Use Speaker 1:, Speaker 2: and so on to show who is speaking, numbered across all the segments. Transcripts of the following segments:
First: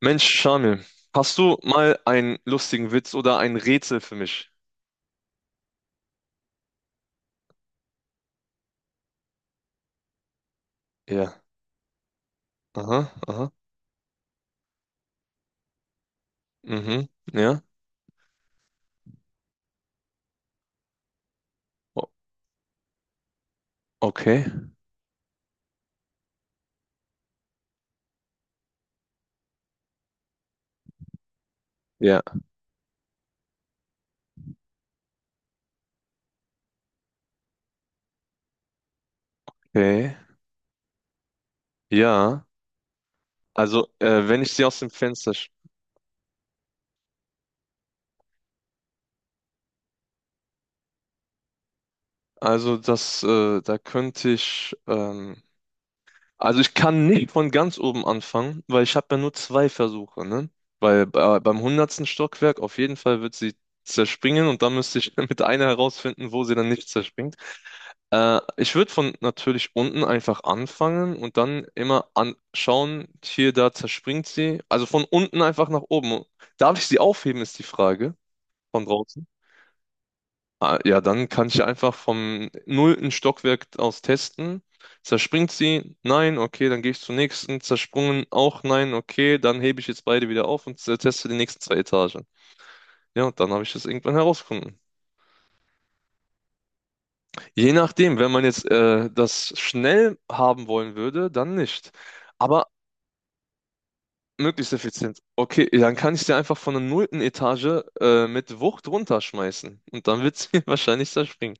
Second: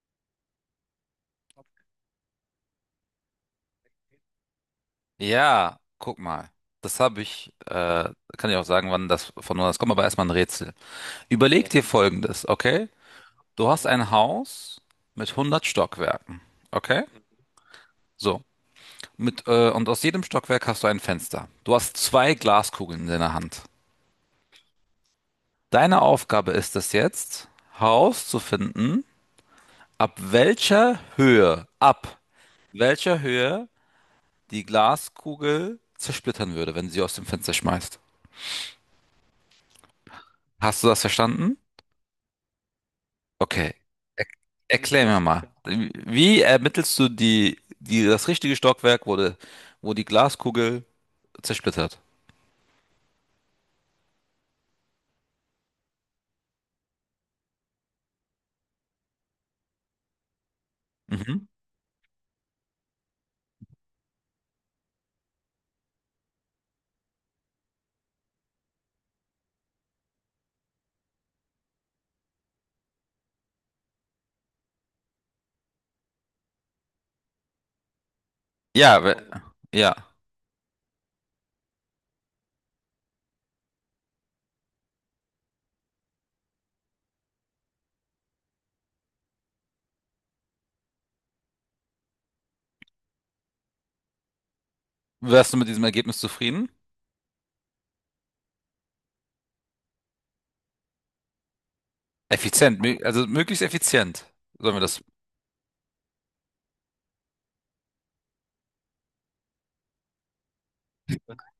Speaker 1: Mensch, Shamil, hast du mal einen lustigen Witz oder ein Rätsel für mich?
Speaker 2: Ja, guck mal. Das habe ich, kann ich auch sagen, wann das kommt, aber erstmal ein Rätsel.
Speaker 1: Ja.
Speaker 2: Überleg, okay, dir Folgendes, okay?
Speaker 1: Aha, aha.
Speaker 2: Du hast ein Haus mit 100 Stockwerken, okay?
Speaker 1: Mhm. Ja.
Speaker 2: So, und aus jedem Stockwerk hast du ein Fenster. Du hast
Speaker 1: O
Speaker 2: zwei Glaskugeln in deiner Hand.
Speaker 1: okay.
Speaker 2: Deine Aufgabe ist es jetzt, herauszufinden, ab welcher Höhe, ab
Speaker 1: Ja.
Speaker 2: welcher Höhe die Glaskugel zersplittern würde, wenn du sie aus dem Fenster schmeißt.
Speaker 1: Okay.
Speaker 2: Hast du das verstanden?
Speaker 1: Ja.
Speaker 2: Okay.
Speaker 1: Also,
Speaker 2: Er
Speaker 1: wenn ich sie aus dem
Speaker 2: erklär mir
Speaker 1: Fenster.
Speaker 2: mal. Wie ermittelst du das richtige Stockwerk, wo die Glaskugel zersplittert?
Speaker 1: Also, das, da könnte ich. Also, ich kann nicht von ganz oben anfangen, weil ich habe ja nur zwei Versuche, ne? Weil bei,
Speaker 2: Mhm.
Speaker 1: beim hundertsten Stockwerk auf jeden Fall wird sie zerspringen und dann müsste ich mit einer herausfinden, wo sie dann nicht zerspringt. Ich würde von natürlich unten einfach anfangen und dann immer anschauen, hier, da zerspringt sie. Also von unten einfach nach oben. Darf ich sie aufheben, ist die Frage von
Speaker 2: Ja,
Speaker 1: draußen.
Speaker 2: ja.
Speaker 1: Ah, ja, dann kann ich einfach vom nullten Stockwerk aus testen. Zerspringt sie? Nein, okay, dann gehe ich zur nächsten. Zersprungen auch nein, okay, dann hebe ich jetzt beide wieder auf und teste die nächsten zwei Etagen. Ja, und dann habe ich das irgendwann herausgefunden.
Speaker 2: Wärst du mit diesem Ergebnis zufrieden?
Speaker 1: Je nachdem, wenn man jetzt das schnell haben wollen würde, dann nicht. Aber
Speaker 2: Effizient, also möglichst effizient.
Speaker 1: möglichst
Speaker 2: Sollen wir das?
Speaker 1: effizient. Okay, dann kann ich sie einfach von der nullten Etage mit Wucht runterschmeißen. Und dann wird sie wahrscheinlich zerspringen.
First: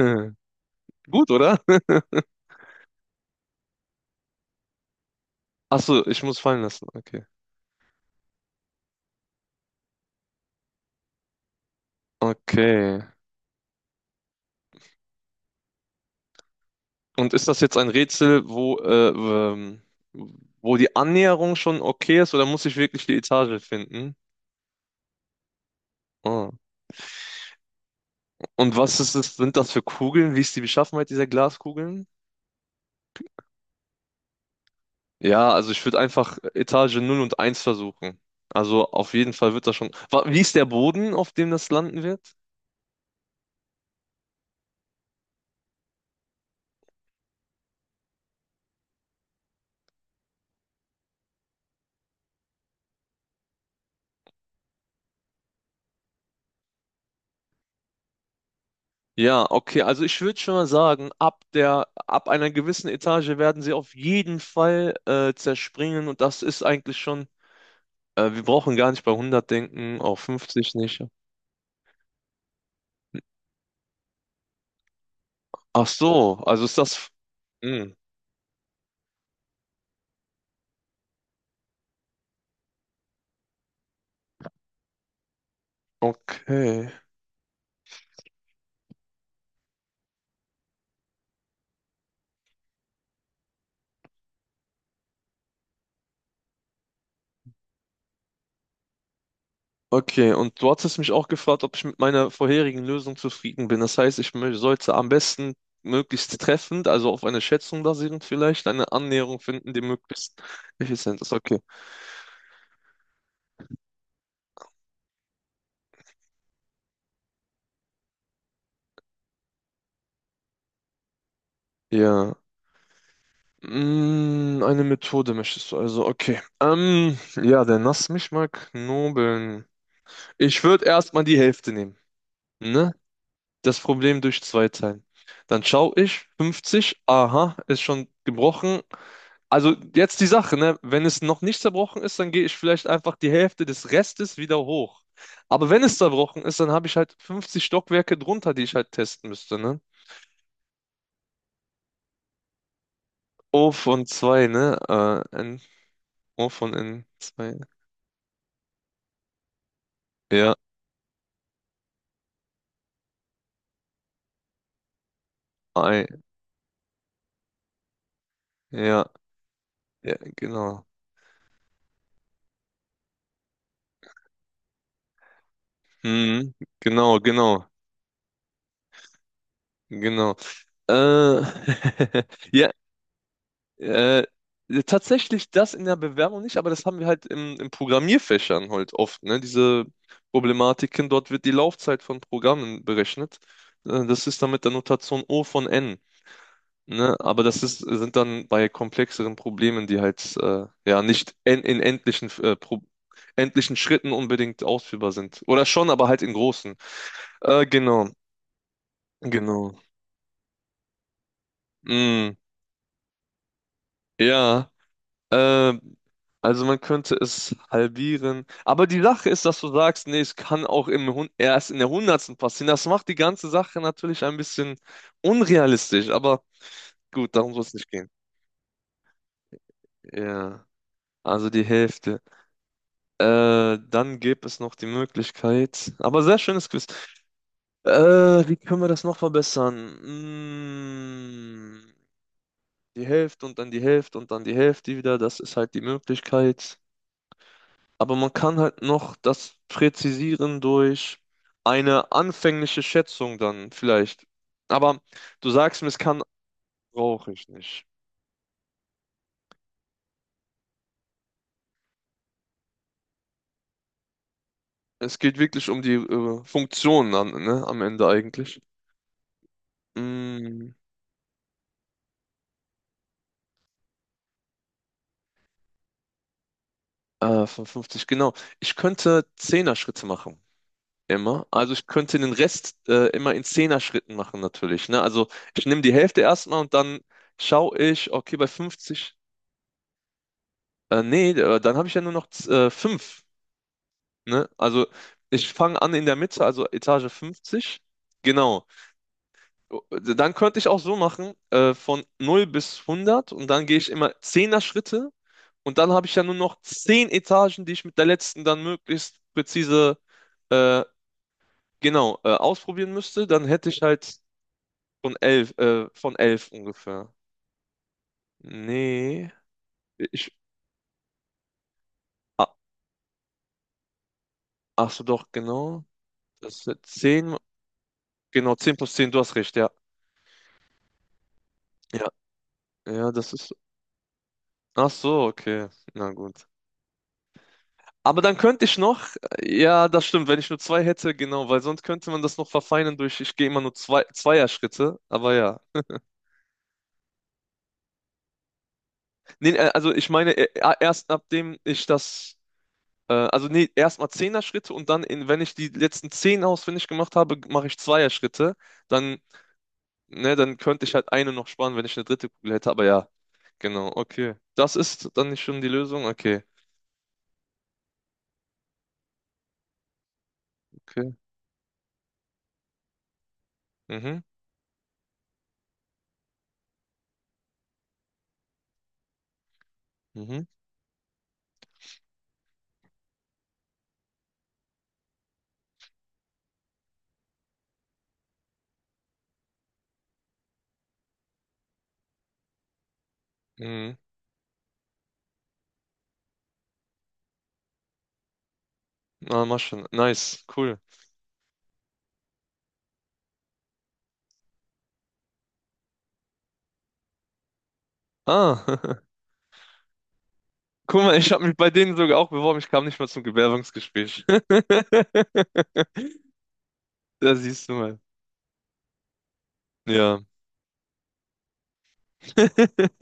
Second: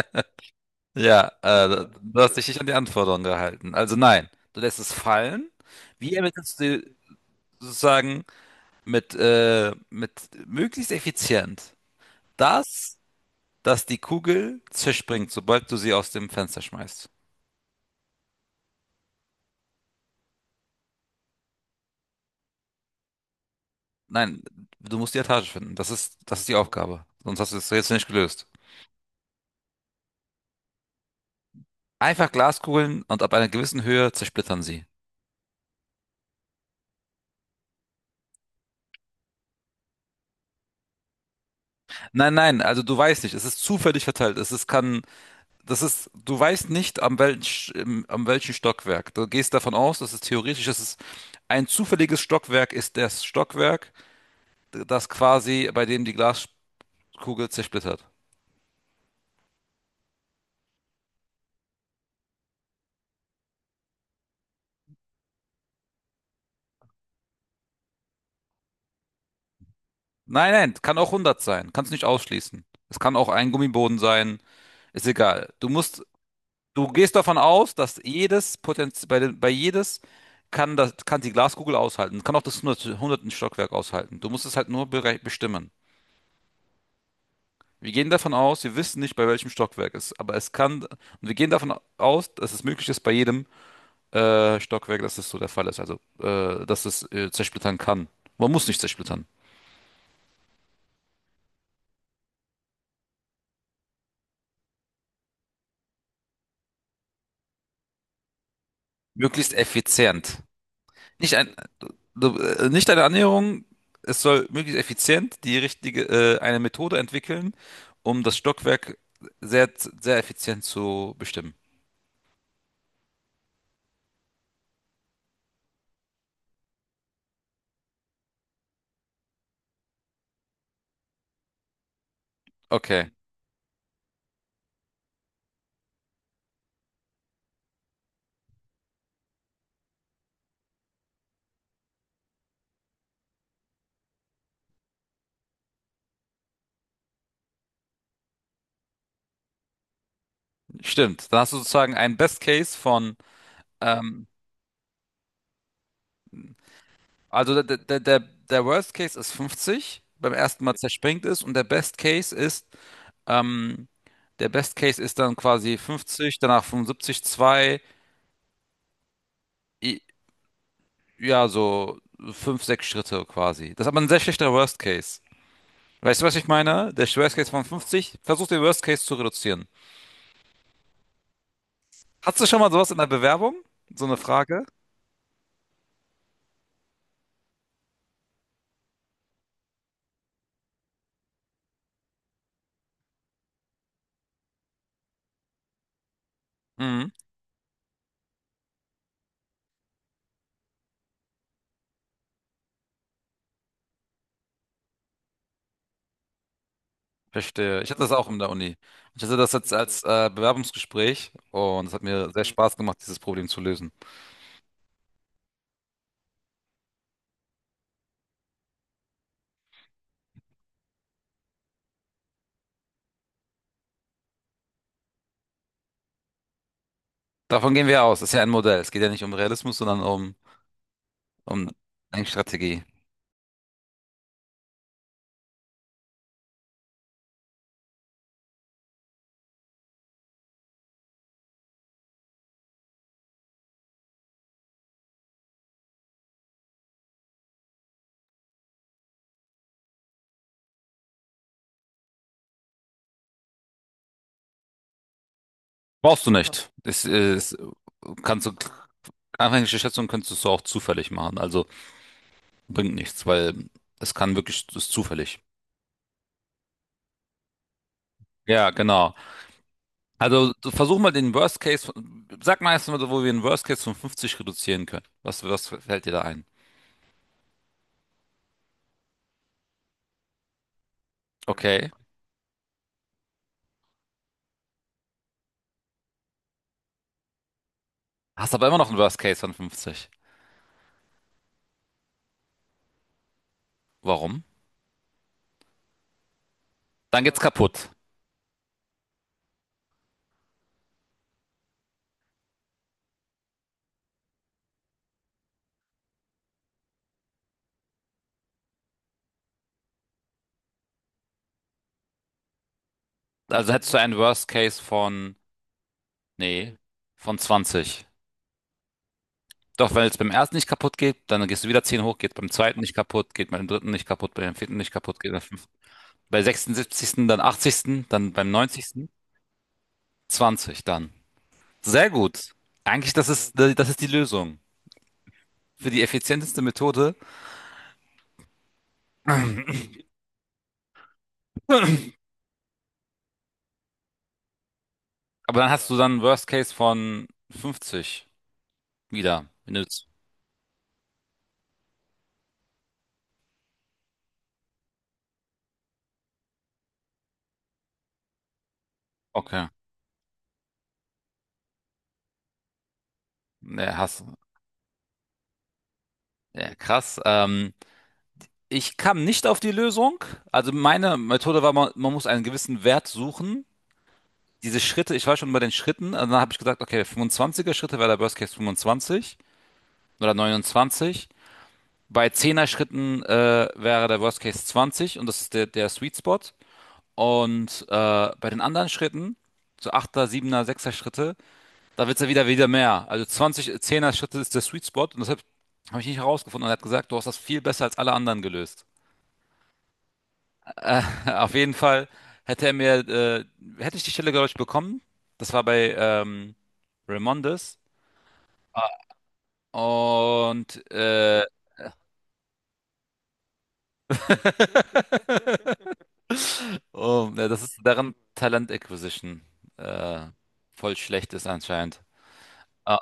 Speaker 1: Hm.
Speaker 2: Ja,
Speaker 1: Gut, oder?
Speaker 2: du hast dich nicht an die Anforderungen gehalten. Also nein, du lässt es fallen.
Speaker 1: Achso,
Speaker 2: Wie
Speaker 1: ich muss
Speaker 2: ermittelst
Speaker 1: fallen
Speaker 2: du
Speaker 1: lassen. Okay.
Speaker 2: sozusagen mit möglichst effizient das,
Speaker 1: Okay.
Speaker 2: dass die Kugel zerspringt, sobald du sie aus dem Fenster schmeißt.
Speaker 1: Und ist das jetzt ein Rätsel, wo die Annäherung schon okay ist, oder muss ich wirklich die Etage finden?
Speaker 2: Nein, du musst die Etage finden. Das ist
Speaker 1: Oh.
Speaker 2: die Aufgabe. Sonst hast du es jetzt nicht gelöst.
Speaker 1: Und was ist es, sind das für Kugeln? Wie ist die Beschaffenheit dieser Glaskugeln?
Speaker 2: Einfach Glaskugeln und ab einer gewissen Höhe zersplittern sie.
Speaker 1: Ja, also ich würde einfach Etage null und eins versuchen. Also auf jeden Fall wird das schon. Wie ist der Boden, auf dem das landen
Speaker 2: Nein,
Speaker 1: wird?
Speaker 2: nein, also du weißt nicht, es ist zufällig verteilt. Du weißt nicht am welchen Stockwerk. Du gehst davon aus, dass es ein zufälliges Stockwerk ist, das Stockwerk, das quasi, bei dem die Glaskugel zersplittert.
Speaker 1: Ja, okay, also ich würde schon mal sagen, ab einer gewissen Etage werden sie auf jeden Fall zerspringen und das ist eigentlich schon, wir brauchen gar nicht bei 100 denken, auf
Speaker 2: Nein,
Speaker 1: 50
Speaker 2: nein, kann
Speaker 1: nicht.
Speaker 2: auch 100 sein. Kannst nicht ausschließen. Es kann auch ein Gummiboden sein. Ist egal.
Speaker 1: Ach so, also ist
Speaker 2: Du
Speaker 1: das,
Speaker 2: gehst davon aus,
Speaker 1: hm,
Speaker 2: dass jedes Potenz bei jedes kann die Glaskugel aushalten. Kann auch das 100 hundertsten Stockwerk aushalten. Du musst es halt nur bestimmen.
Speaker 1: okay.
Speaker 2: Wir gehen davon aus, wir wissen nicht, bei welchem Stockwerk es ist, aber und wir gehen davon aus, dass es möglich ist, bei jedem Stockwerk, dass es so der Fall ist. Also, dass es zersplittern kann. Man muss nicht zersplittern.
Speaker 1: Okay, und du hattest mich auch gefragt, ob ich mit meiner vorherigen Lösung zufrieden bin. Das heißt, ich sollte am besten möglichst treffend, also auf eine Schätzung basierend vielleicht, eine Annäherung
Speaker 2: Möglichst
Speaker 1: finden, die möglichst
Speaker 2: effizient.
Speaker 1: effizient ist.
Speaker 2: Nicht ein,
Speaker 1: Okay.
Speaker 2: nicht eine Annäherung. Es soll möglichst effizient eine Methode entwickeln, um das Stockwerk sehr, sehr effizient zu bestimmen.
Speaker 1: Ja. Eine Methode möchtest du also. Okay. Ja, dann lass mich mal knobeln. Ich würde erstmal die Hälfte nehmen. Ne?
Speaker 2: Okay,
Speaker 1: Das Problem durch zwei teilen. Dann schaue ich, 50, aha, ist schon gebrochen. Also jetzt die Sache, ne? Wenn es noch nicht zerbrochen ist, dann gehe ich vielleicht einfach die Hälfte des Restes wieder hoch. Aber wenn es zerbrochen ist, dann habe ich halt 50 Stockwerke drunter, die ich halt testen müsste, ne?
Speaker 2: stimmt. Dann hast du sozusagen einen Best Case von,
Speaker 1: O von
Speaker 2: ähm,
Speaker 1: zwei, ne? N, O von n zwei.
Speaker 2: also
Speaker 1: Ne?
Speaker 2: der Worst Case ist 50, beim
Speaker 1: Ja,
Speaker 2: ersten Mal zerspringt es und ähm, der Best Case ist dann quasi
Speaker 1: I,
Speaker 2: 50, danach 75, 2
Speaker 1: ja,
Speaker 2: i-
Speaker 1: ja, genau.
Speaker 2: ja, so 5 6 Schritte quasi. Das ist aber ein sehr schlechter Worst Case. Weißt du, was ich
Speaker 1: Hm,
Speaker 2: meine? Der
Speaker 1: genau,
Speaker 2: Worst Case
Speaker 1: genau,
Speaker 2: von 50, versuch den Worst Case zu reduzieren.
Speaker 1: genau. Äh,
Speaker 2: Hast du schon
Speaker 1: ja,
Speaker 2: mal sowas in der Bewerbung? So eine
Speaker 1: Äh,
Speaker 2: Frage?
Speaker 1: tatsächlich das in der Bewerbung nicht, aber das haben wir halt im Programmierfächern halt oft, ne? Diese Problematiken, dort wird die Laufzeit von Programmen berechnet. Das ist dann mit der Notation O von N,
Speaker 2: Mhm,
Speaker 1: ne? Aber das ist, sind dann bei komplexeren Problemen, die halt ja nicht en in endlichen, Pro endlichen Schritten unbedingt ausführbar sind. Oder schon, aber halt in großen.
Speaker 2: verstehe. Ich hatte
Speaker 1: Genau,
Speaker 2: das auch in der Uni. Ich hatte das jetzt
Speaker 1: genau.
Speaker 2: als Bewerbungsgespräch und es hat mir
Speaker 1: Mm,
Speaker 2: sehr Spaß gemacht, dieses Problem zu lösen.
Speaker 1: ja. Ähm, also man könnte es halbieren. Aber die Sache ist, dass du sagst, nee, es kann auch im Hun erst in der Hundertsten passieren. Das macht die ganze Sache natürlich ein bisschen unrealistisch. Aber gut, darum soll es
Speaker 2: Davon gehen
Speaker 1: nicht
Speaker 2: wir
Speaker 1: gehen.
Speaker 2: aus. Das ist ja ein Modell. Es geht ja nicht um Realismus, sondern um,
Speaker 1: Ja, also die
Speaker 2: um
Speaker 1: Hälfte.
Speaker 2: Denkstrategie.
Speaker 1: Dann gäbe es noch die Möglichkeit. Aber sehr schönes Quiz. Äh, Wie können wir das noch verbessern? Mm, Die Hälfte und dann die Hälfte und dann die Hälfte wieder. Das ist halt die Möglichkeit. Aber man kann halt noch das präzisieren durch eine anfängliche Schätzung dann vielleicht. Aber du sagst mir, es kann,
Speaker 2: Brauchst du nicht. Das
Speaker 1: brauche ich
Speaker 2: ist,
Speaker 1: nicht.
Speaker 2: kannst du, anfängliche Schätzungen kannst du so auch zufällig machen. Also bringt nichts, weil es ist
Speaker 1: Es geht
Speaker 2: zufällig.
Speaker 1: wirklich um die Funktionen an, ne, am Ende eigentlich.
Speaker 2: Ja, genau. Also
Speaker 1: Mm,
Speaker 2: versuch mal den Worst Case, sag mal erst mal, so, wo wir den Worst Case von 50 reduzieren können. Was fällt dir da ein?
Speaker 1: 55, genau. Ich könnte Zehner-Schritte machen. Immer. Also ich
Speaker 2: Okay.
Speaker 1: könnte den Rest immer in Zehner-Schritten machen natürlich. Ne? Also ich nehme die Hälfte erstmal und dann schaue ich, okay, bei
Speaker 2: Hast aber immer noch einen
Speaker 1: 50.
Speaker 2: Worst Case von 50.
Speaker 1: Nee, dann habe ich ja nur noch 5.
Speaker 2: Warum?
Speaker 1: Ne? Also ich fange an in der Mitte, also Etage
Speaker 2: Dann geht's
Speaker 1: 50.
Speaker 2: kaputt.
Speaker 1: Genau. Dann könnte ich auch so machen, von 0 bis 100 und dann gehe ich immer 10 Schritte und dann habe ich ja nur noch 10 Etagen, die ich mit der letzten dann möglichst präzise äh, genau ausprobieren müsste. Dann hätte
Speaker 2: Also
Speaker 1: ich
Speaker 2: hättest du
Speaker 1: halt
Speaker 2: einen Worst Case
Speaker 1: von
Speaker 2: von,
Speaker 1: elf äh, von elf
Speaker 2: nee,
Speaker 1: ungefähr.
Speaker 2: von 20.
Speaker 1: Nee,
Speaker 2: Doch, wenn es beim
Speaker 1: ich,
Speaker 2: ersten nicht kaputt geht, dann gehst du wieder 10 hoch, geht
Speaker 1: ah,
Speaker 2: beim zweiten nicht kaputt, geht beim dritten nicht kaputt, beim vierten
Speaker 1: ach
Speaker 2: nicht
Speaker 1: so
Speaker 2: kaputt,
Speaker 1: doch,
Speaker 2: geht beim fünften.
Speaker 1: genau.
Speaker 2: Bei
Speaker 1: Das sind
Speaker 2: 76.,
Speaker 1: 10
Speaker 2: dann 80., dann beim
Speaker 1: genau, 10 plus
Speaker 2: 90.,
Speaker 1: 10. Du hast recht, ja.
Speaker 2: 20 dann.
Speaker 1: Ja,
Speaker 2: Sehr gut.
Speaker 1: ja,
Speaker 2: Eigentlich, das
Speaker 1: das ist.
Speaker 2: ist, das ist die Lösung.
Speaker 1: Ach so, okay.
Speaker 2: Für die
Speaker 1: Na gut.
Speaker 2: effizienteste Methode.
Speaker 1: Aber dann könnte ich noch, ja, das stimmt, wenn ich nur zwei hätte, genau, weil sonst
Speaker 2: Aber
Speaker 1: könnte man das noch verfeinern durch, ich gehe immer nur zwei, Zweierschritte, aber ja.
Speaker 2: dann hast du dann einen Worst Case von 50 wieder.
Speaker 1: Nee,
Speaker 2: Wenn du
Speaker 1: also ich meine, erst nachdem ich das, also nee, erstmal Zehner-Schritte und dann, wenn ich die letzten 10 ausfindig gemacht habe, mache ich Zweierschritte, dann,
Speaker 2: Okay.
Speaker 1: ne, dann könnte ich halt eine noch sparen, wenn ich eine dritte Kugel hätte, aber ja, genau,
Speaker 2: Ja,
Speaker 1: okay. Das ist dann nicht schon die Lösung? Okay,
Speaker 2: ja, krass. Ich kam nicht auf die Lösung. Also
Speaker 1: okay.
Speaker 2: meine Methode war, man muss einen gewissen Wert suchen.
Speaker 1: Mhm,
Speaker 2: Diese Schritte, ich war schon bei den Schritten. Also dann habe ich gesagt, okay, 25er Schritte wäre der Worst Case 25 oder
Speaker 1: mhm,
Speaker 2: 29. Bei Zehner Schritten wäre der Worst Case 20 und das ist der Sweet Spot. Und bei den anderen Schritten, so Achter, Siebener, Sechser Schritte, da wird's ja wieder mehr. Also 20
Speaker 1: mhm.
Speaker 2: Zehner Schritte ist der Sweet Spot und deshalb habe ich nicht herausgefunden. Und er hat gesagt, du hast das viel besser als alle anderen gelöst.
Speaker 1: Na, mach schon. Nice, cool.
Speaker 2: Auf jeden Fall hätte er mir, äh, hätte ich die Stelle, glaube ich, bekommen. Das war bei Raimondes.
Speaker 1: Ah,
Speaker 2: Und
Speaker 1: guck mal, ich habe mich bei denen sogar auch beworben. Ich kam nicht mal zum Bewerbungsgespräch.
Speaker 2: oh,
Speaker 1: Da
Speaker 2: ja, das
Speaker 1: siehst du
Speaker 2: ist
Speaker 1: mal.
Speaker 2: deren Talent Acquisition
Speaker 1: Ja.
Speaker 2: äh, voll schlecht, ist anscheinend. Ah,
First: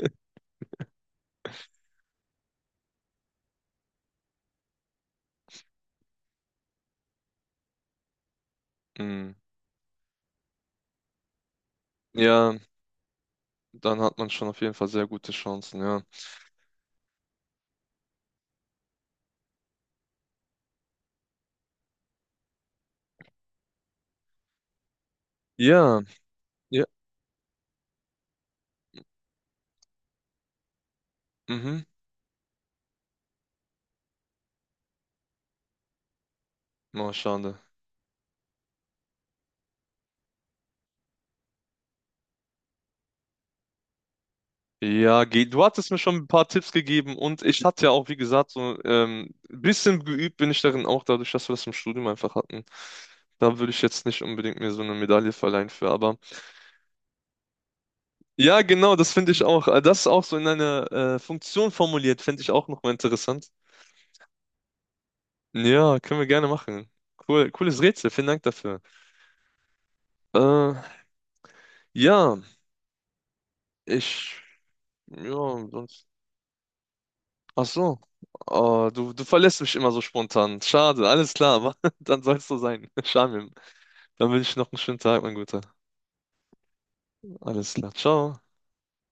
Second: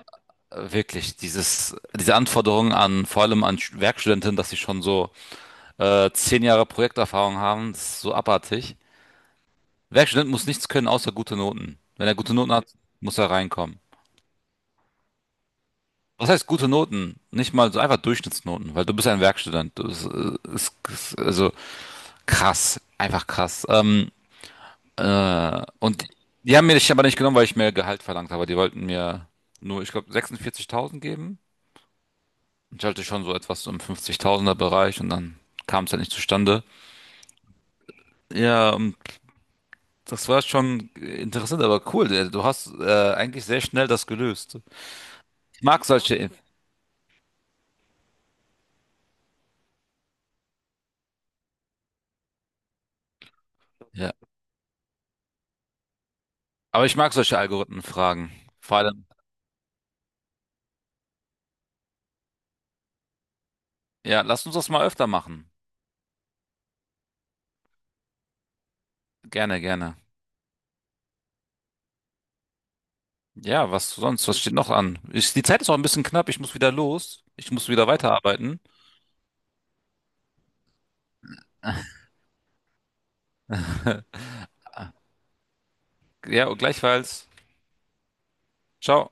Speaker 2: wirklich, diese Anforderungen an, vor allem an Werkstudentinnen, dass sie schon so 10 Jahre Projekterfahrung haben, das ist so abartig.
Speaker 1: Hm.
Speaker 2: Werkstudent muss nichts können außer gute Noten. Wenn er gute Noten
Speaker 1: Ja,
Speaker 2: hat, muss er reinkommen.
Speaker 1: dann hat man schon auf jeden Fall sehr gute Chancen, ja.
Speaker 2: Was heißt gute Noten? Nicht mal so einfach Durchschnittsnoten, weil du bist ja ein Werkstudent. Das ist also krass, einfach krass. Ähm, äh,
Speaker 1: Ja,
Speaker 2: und die haben mir
Speaker 1: ja,
Speaker 2: dich aber nicht genommen, weil ich mehr Gehalt verlangt habe. Die wollten mir nur, ich glaube, 46.000 geben.
Speaker 1: mhm.
Speaker 2: Ich hatte schon so etwas im 50.000er Bereich und dann kam es halt nicht zustande.
Speaker 1: Oh, schade.
Speaker 2: Ja, und das war schon interessant, aber cool. Du hast eigentlich sehr schnell das gelöst.
Speaker 1: Ja,
Speaker 2: Ich
Speaker 1: du
Speaker 2: mag
Speaker 1: hattest mir schon ein
Speaker 2: solche,
Speaker 1: paar Tipps gegeben und ich hatte ja auch, wie gesagt, so ein bisschen geübt bin ich darin auch, dadurch, dass wir das im Studium einfach hatten. Da würde ich jetzt
Speaker 2: ja.
Speaker 1: nicht unbedingt mir so eine Medaille verleihen für, aber
Speaker 2: Aber ich mag solche Algorithmenfragen.
Speaker 1: ja,
Speaker 2: Vor
Speaker 1: genau,
Speaker 2: allem,
Speaker 1: das finde ich auch. Das auch so in einer Funktion formuliert, finde ich auch nochmal interessant.
Speaker 2: ja, lass uns das mal öfter machen.
Speaker 1: Ja, können wir gerne machen. Cool, cooles Rätsel, vielen Dank dafür.
Speaker 2: Gerne, gerne.
Speaker 1: Äh, ja,
Speaker 2: Ja, was sonst? Was
Speaker 1: ich,
Speaker 2: steht noch an?
Speaker 1: ja,
Speaker 2: Die Zeit ist auch ein bisschen
Speaker 1: sonst,
Speaker 2: knapp. Ich muss wieder los. Ich
Speaker 1: ach
Speaker 2: muss wieder
Speaker 1: so,
Speaker 2: weiterarbeiten.
Speaker 1: oh, du verlässt mich immer so spontan. Schade, alles klar, aber dann soll es so sein. Schade, dann wünsche ich noch einen schönen Tag, mein Guter.
Speaker 2: Ja, und gleichfalls.
Speaker 1: Alles klar, ciao.
Speaker 2: Ciao.